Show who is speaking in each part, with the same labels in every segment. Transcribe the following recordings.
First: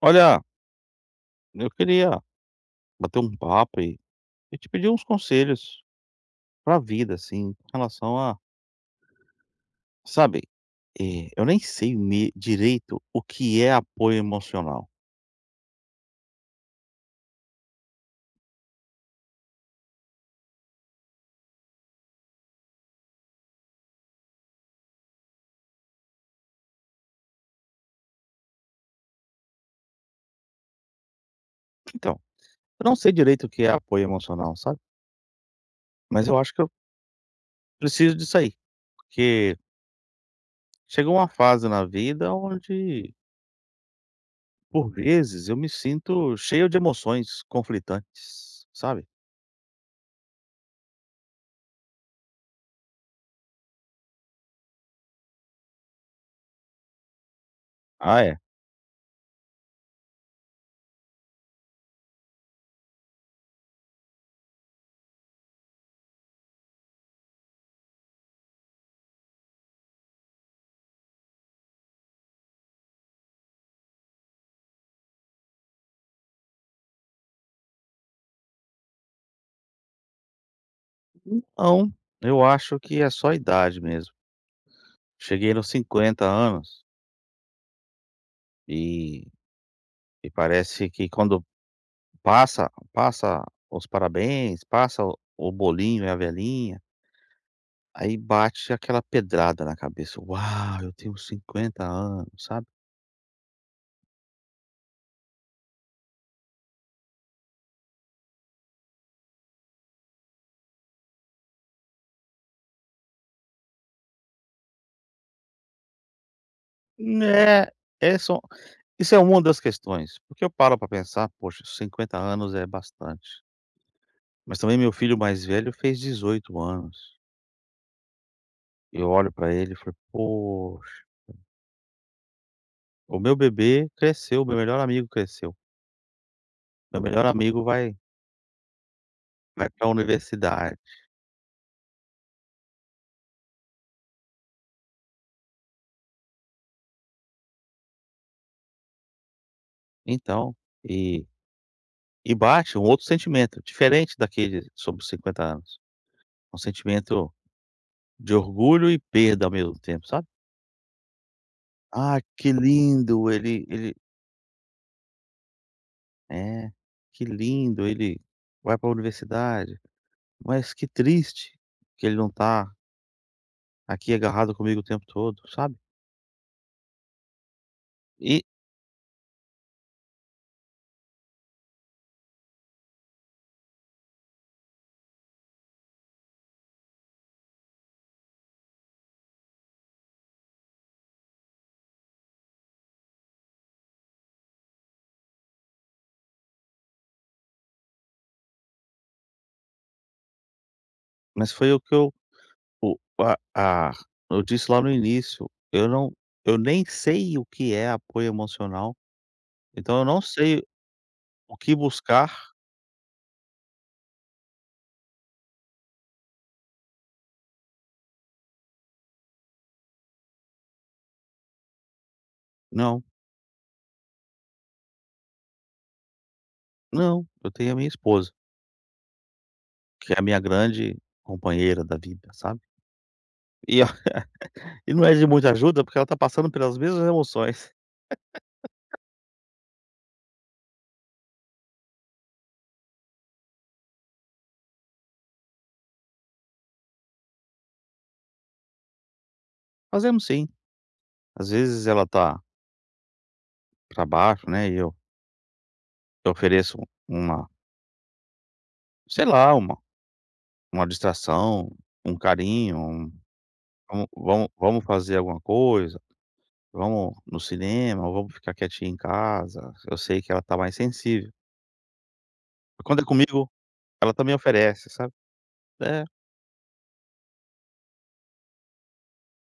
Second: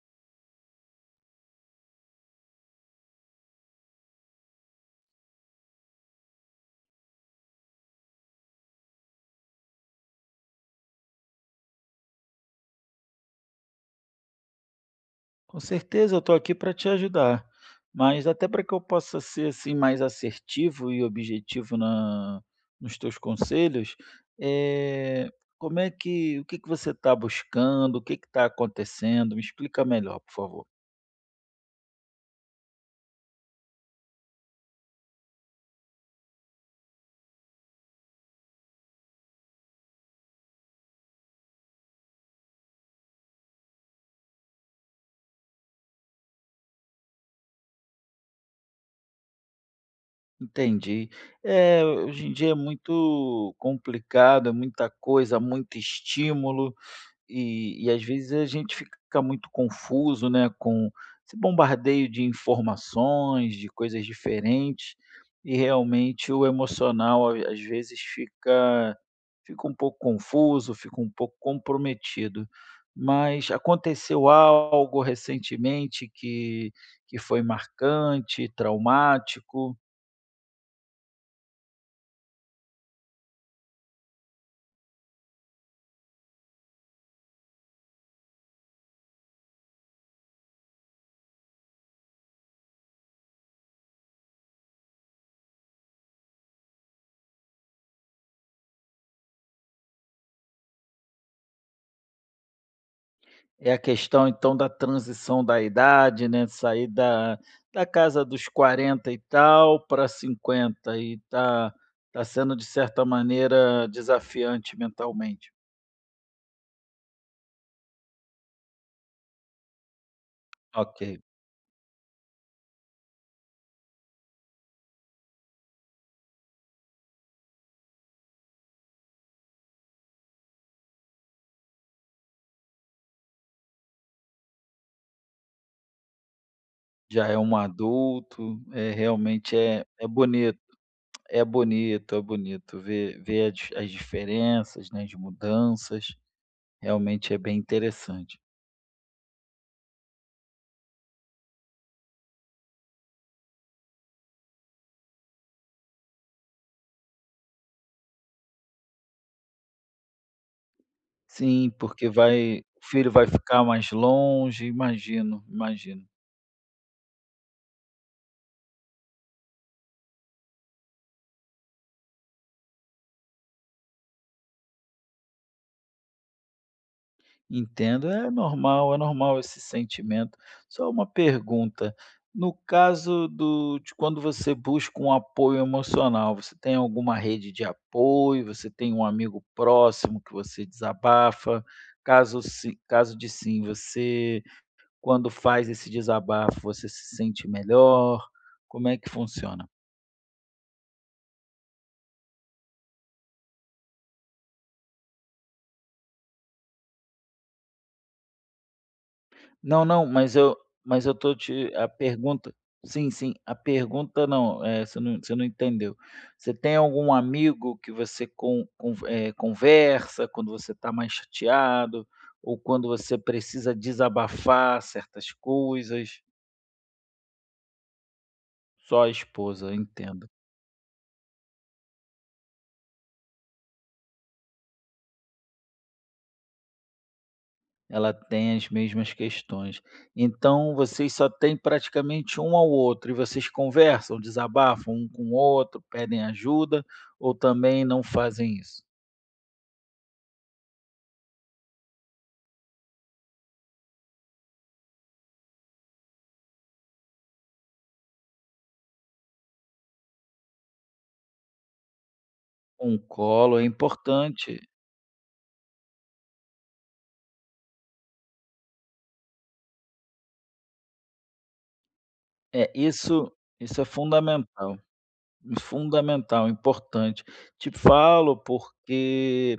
Speaker 1: Olha, eu queria bater um papo e te pedir uns conselhos pra vida, assim, em relação a, sabe, eu nem sei direito o que é apoio emocional.
Speaker 2: Com certeza, eu estou aqui para te ajudar. Mas até para que eu possa ser assim mais assertivo e objetivo na, nos teus conselhos, eh, como é que, o que que você está buscando, o que que está acontecendo? Me explica melhor, por favor.
Speaker 1: Então, eu não sei direito o que é apoio emocional, sabe? Mas eu acho que eu preciso disso aí, porque chegou uma fase na vida onde, por vezes, eu me sinto cheio de emoções conflitantes, sabe?
Speaker 2: Entendi. É, hoje em dia é muito complicado, é muita coisa, muito estímulo. E às
Speaker 1: Ah,
Speaker 2: vezes
Speaker 1: é?
Speaker 2: a gente fica muito confuso, né, com esse bombardeio de informações, de coisas diferentes, e realmente o emocional a às vezes fica fica um pouco confuso, fica um pouco comprometido. Mas aconteceu algo recentemente que foi marcante, traumático?
Speaker 1: Não, eu acho que é só a idade mesmo. Cheguei nos 50 anos e. E parece que quando passa os parabéns, passa o bolinho e a velhinha, aí bate aquela pedrada na cabeça: "Uau, eu tenho 50 anos", sabe.
Speaker 2: É a questão então da transição da idade, né, sair da da casa dos 40 e tal para 50 e tá tá sendo de certa maneira desafiante mentalmente.
Speaker 1: É, é só, isso é uma das questões, porque eu paro pra
Speaker 2: Ok,
Speaker 1: pensar: "Poxa, 50 anos é bastante". Mas também meu filho mais velho fez 18 anos. Eu olho pra ele e falo: "Poxa, o meu bebê cresceu, meu melhor amigo cresceu, meu melhor
Speaker 2: já é um
Speaker 1: amigo vai
Speaker 2: adulto, é realmente
Speaker 1: vai
Speaker 2: é
Speaker 1: para a
Speaker 2: é bonito,
Speaker 1: universidade".
Speaker 2: é bonito, é bonito ver ver as as diferenças, né, as mudanças, realmente é bem interessante.
Speaker 1: Então, e E bate um outro sentimento, diferente daquele sobre os 50 anos. É um sentimento de orgulho e perda ao mesmo tempo, sabe?
Speaker 2: Sim, porque
Speaker 1: "Ah, que
Speaker 2: vai o filho vai
Speaker 1: lindo,
Speaker 2: ficar
Speaker 1: ele
Speaker 2: mais
Speaker 1: ele"
Speaker 2: longe, imagino, imagino.
Speaker 1: é, "que lindo, ele vai para a universidade, mas que triste que ele não tá aqui agarrado comigo o tempo todo", sabe?
Speaker 2: Entendo,
Speaker 1: E,
Speaker 2: é normal esse sentimento. Só uma pergunta, no caso do de quando você busca um apoio emocional, você tem alguma rede de apoio? Você tem um amigo próximo que você desabafa? Caso se, caso de sim, você quando faz esse desabafo, você se sente melhor? Como é que funciona?
Speaker 1: mas foi o que eu, o a eu disse lá no início, eu não, eu nem sei o que é apoio emocional,
Speaker 2: Não,
Speaker 1: então eu
Speaker 2: não,
Speaker 1: não sei
Speaker 2: mas eu tô
Speaker 1: o
Speaker 2: te
Speaker 1: que
Speaker 2: a
Speaker 1: buscar.
Speaker 2: pergunta sim, sim, a pergunta não, você não você não entendeu. Você tem algum amigo que você con con conversa quando você está mais chateado ou quando
Speaker 1: Não.
Speaker 2: você precisa desabafar certas coisas?
Speaker 1: Não, eu tenho a minha esposa,
Speaker 2: Só a esposa,
Speaker 1: que é a
Speaker 2: entendo.
Speaker 1: minha grande companheira da vida, sabe. E a e não é de muita ajuda, porque ela tá passando pelas mesmas emoções.
Speaker 2: Ela tem as mesmas questões. Então vocês só têm praticamente um ao outro e vocês conversam, desabafam um com o outro, pedem ajuda ou também não fazem isso?
Speaker 1: Fazemos sim, às vezes ela tá pra baixo, né, e eu ofereço uma, sei lá, uma distração, um carinho,
Speaker 2: Um
Speaker 1: um,
Speaker 2: colo é
Speaker 1: vamos vamos
Speaker 2: importante.
Speaker 1: vamos fazer alguma coisa, vamos no cinema, ou vamos ficar quietinha em casa, eu sei que ela tá mais sensível.
Speaker 2: É,
Speaker 1: Quando é
Speaker 2: isso
Speaker 1: comigo,
Speaker 2: isso é
Speaker 1: ela também
Speaker 2: fundamental.
Speaker 1: oferece, sabe. É,
Speaker 2: Fundamental, importante. Te falo porque,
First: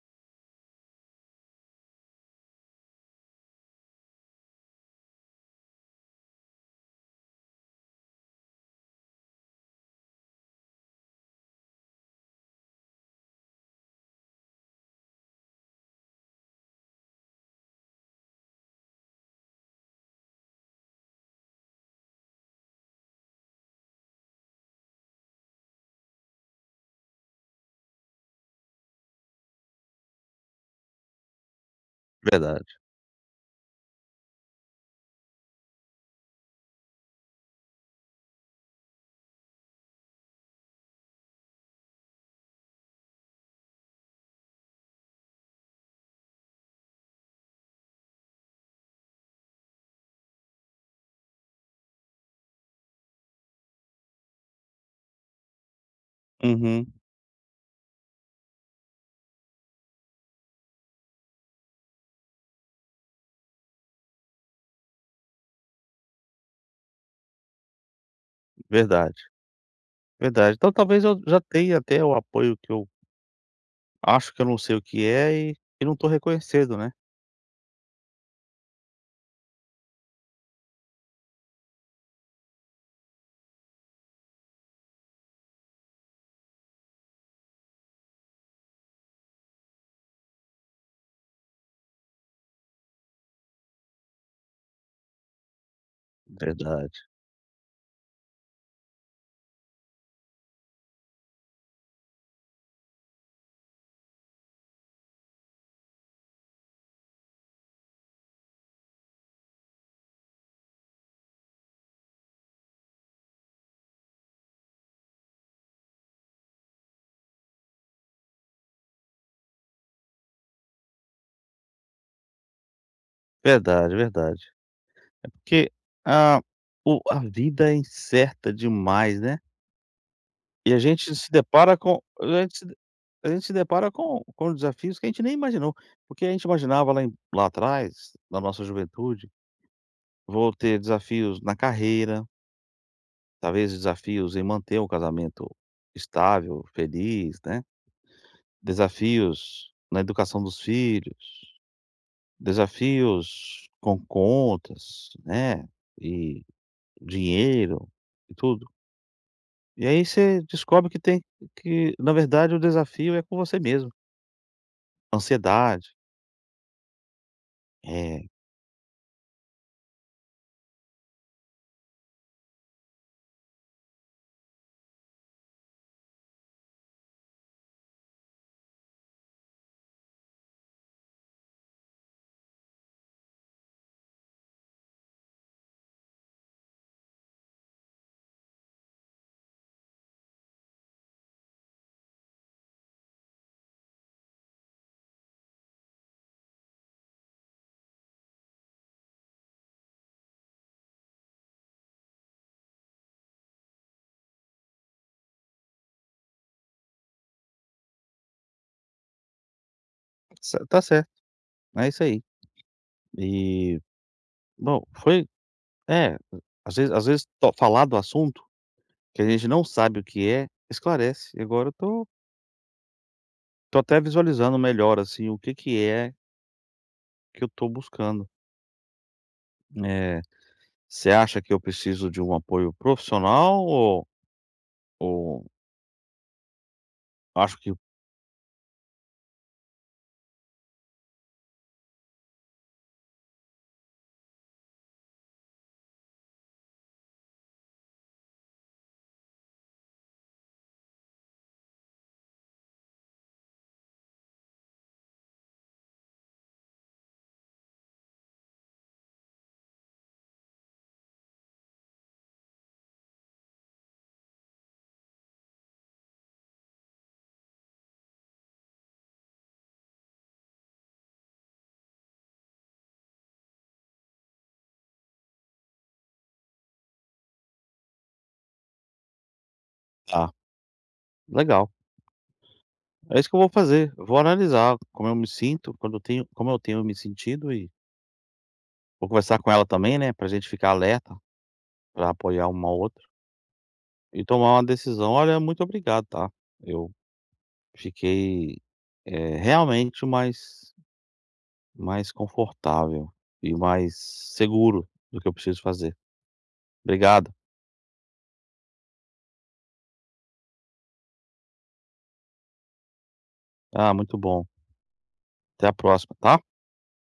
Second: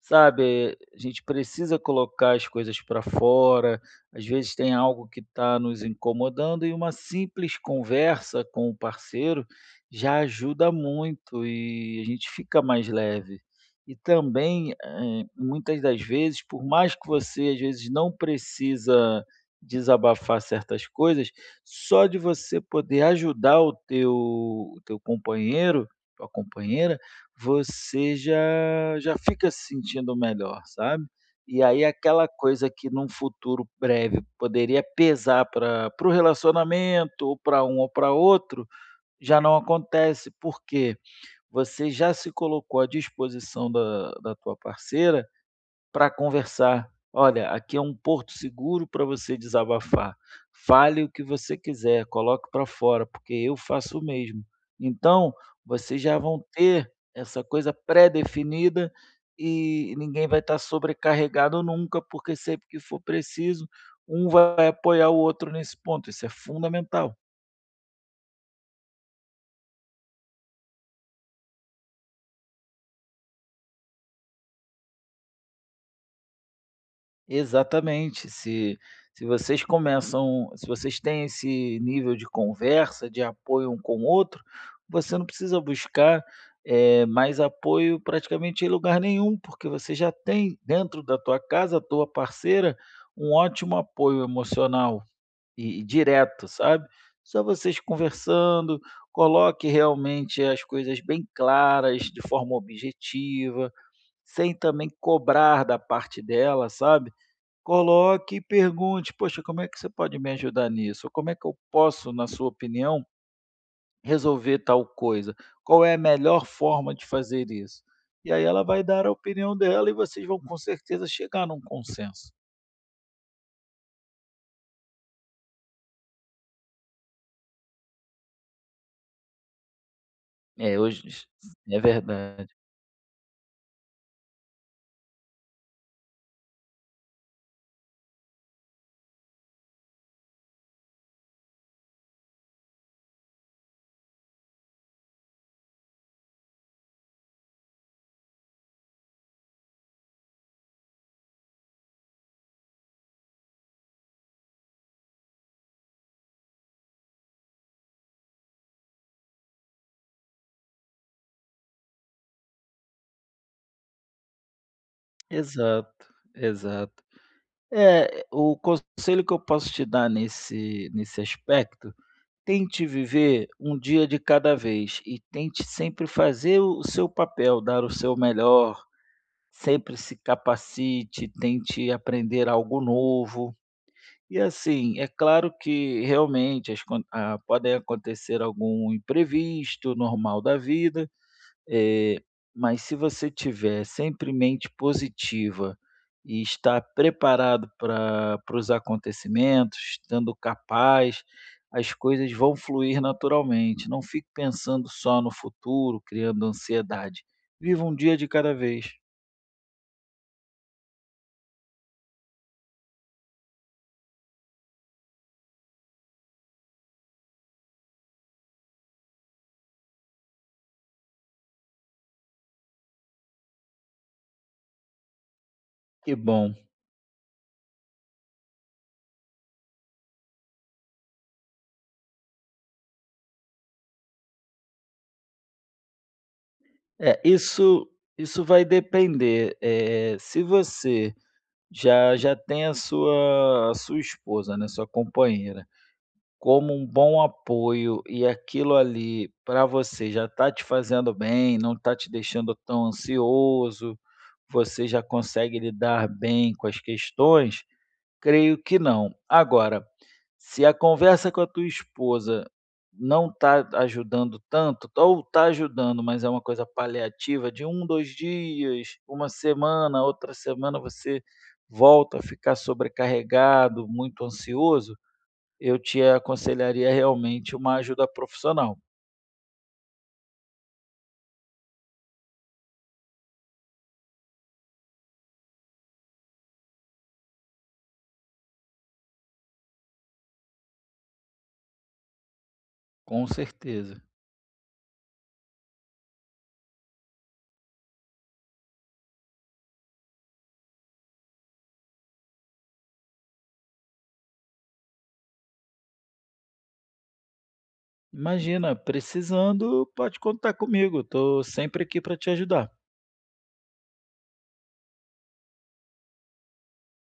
Speaker 2: sabe, a gente precisa colocar as coisas para fora, às vezes tem algo que está nos incomodando e uma simples conversa com o parceiro já ajuda muito e a gente fica mais leve. E também, muitas das vezes, por mais que você às vezes não precisa desabafar certas coisas, só de você poder ajudar o teu companheiro, tua companheira, você já já fica se sentindo melhor, sabe. E aí aquela
Speaker 1: verdade.
Speaker 2: coisa que num futuro breve poderia pesar para para o relacionamento, ou para um ou para outro, já não acontece, porque você já se colocou à disposição da da tua parceira para conversar. Olha, aqui é um porto seguro para você desabafar. Fale o que você quiser, coloque para fora, porque eu faço o mesmo. Então, vocês já vão ter
Speaker 1: Uhum,
Speaker 2: essa coisa pré-definida e ninguém vai estar sobrecarregado nunca, porque sempre que for preciso, um vai apoiar o outro nesse ponto. Isso é fundamental.
Speaker 1: verdade. Verdade. Então talvez eu já tenha até o apoio que eu acho que eu não sei o que é e não estou reconhecendo, né.
Speaker 2: Exatamente. Se se vocês começam se vocês têm esse nível de conversa, de apoio um com o outro, você não precisa buscar, mais apoio praticamente em lugar nenhum, porque você já tem dentro da tua casa, a tua parceira, um ótimo apoio emocional e direto, sabe.
Speaker 1: Verdade.
Speaker 2: Só vocês conversando, coloque realmente as coisas bem claras, de forma objetiva, sem também cobrar da parte dela, sabe. Coloque e pergunte: "Poxa, como é que você pode me ajudar nisso? Ou como é que eu posso, na sua opinião, resolver tal coisa? Qual é a melhor forma de fazer isso?". E aí ela vai dar a opinião dela e vocês vão com certeza chegar num consenso.
Speaker 1: Verdade, verdade. Porque a o a vida é incerta demais, né. E
Speaker 2: É, hoje é verdade.
Speaker 1: a gente se depara com desafios que a gente nem imaginou, porque a gente imaginava lá em lá atrás, na nossa juventude, vou ter desafios na carreira, talvez desafios em manter um casamento estável, feliz, né. Desafios na educação dos filhos, desafios com contas, né, e dinheiro e tudo. E aí você descobre que tem que na verdade o desafio é com você mesmo, ansiedade,
Speaker 2: Exato, exato.
Speaker 1: é,
Speaker 2: É, o conselho que eu posso te dar nesse nesse aspecto, tente viver um dia de cada vez e tente sempre fazer o seu papel, dar o seu melhor, sempre se capacite, tente aprender algo novo. E assim, é claro que realmente as con ah, podem acontecer algum imprevisto, normal da vida, eh, mas se você tiver sempre mente positiva e estar preparado para para os acontecimentos, estando capaz, as coisas vão fluir naturalmente. Não fique pensando só no futuro, criando ansiedade. Viva um dia de cada vez.
Speaker 1: ce tá certo, é isso aí. E, bom, foi, é, às vezes to falar do assunto, que a gente não sabe o que é, esclarece. E agora eu tô até visualizando melhor, assim, o que que
Speaker 2: Que
Speaker 1: é
Speaker 2: bom.
Speaker 1: que eu tô buscando. É. Você acha que eu preciso de um apoio profissional ou,
Speaker 2: É,
Speaker 1: acho que,
Speaker 2: isso isso vai depender, se você já já tem a sua esposa, né, sua companheira, como um bom apoio e aquilo ali para você já está te fazendo bem, não está te deixando tão ansioso, você já consegue lidar bem com as questões, creio que não. Agora, se a conversa com a tua esposa não está ajudando tanto, ou está ajudando, mas é uma coisa paliativa de um, 2 dias, uma semana, outra semana você volta a ficar sobrecarregado, muito ansioso, eu te aconselharia realmente uma ajuda profissional,
Speaker 1: tá, legal. É isso que eu vou fazer. Eu vou analisar como eu me sinto, quando eu tenho como eu tenho me sentido, e vou conversar com ela também, né, pra gente ficar alerta, pra apoiar uma ao outra
Speaker 2: com certeza.
Speaker 1: e tomar uma decisão. Olha, muito obrigado, tá. Eu fiquei, realmente mais confortável e mais seguro do que eu preciso fazer. Obrigado.
Speaker 2: Imagina, precisando, pode contar comigo, estou sempre aqui para te ajudar.
Speaker 1: Ah, muito bom. Até a próxima, tá.